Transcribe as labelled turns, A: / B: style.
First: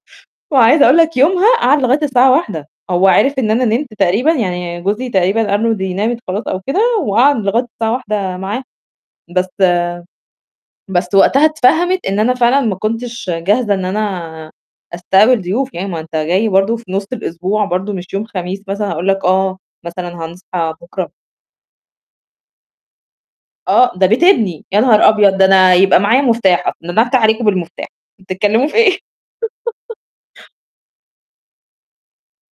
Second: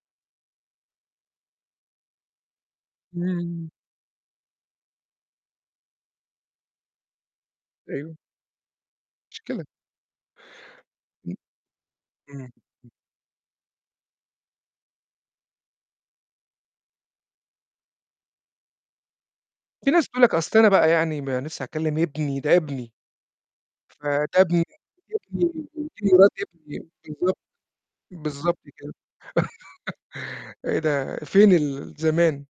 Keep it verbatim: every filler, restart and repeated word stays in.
A: وعايزة أقول لك يومها قعد لغاية الساعة واحدة هو عرف إن أنا
B: إمم.
A: نمت تقريبًا، يعني جوزي تقريبًا قال له دي نامت خلاص أو كده وقعد لغاية الساعة
B: أيوه.
A: واحدة معاه، بس
B: مشكلة.
A: بس
B: إمم،
A: وقتها اتفهمِت إن أنا
B: إمم،
A: فعلًا ما
B: إمم.
A: كنتش جاهزة إن أنا أستقبل ضيوف، يعني ما أنت جاي برضه في نُص الأسبوع برضه مش يوم خميس مثلًا هأقول لك: "آه
B: في ناس
A: مثلًا
B: بتقُول لك أصل أنا
A: هنصحى
B: بقى
A: بُكره."
B: يعني ما لِسّه هاكلم ابني، ده ابني.
A: آه ده بيت
B: فده ابني،
A: إبني يا نهار
B: ده
A: أبيض!
B: ابني
A: ده أنا
B: ودي
A: يبقى معايا
B: مرات
A: مفتاح أص
B: ابني،
A: ده أنا افتح
B: بالضبط
A: عليكم بالمفتاح،
B: بالضبط
A: بتتكلموا في
B: كده
A: إيه؟
B: إيه ده فين ال زمان.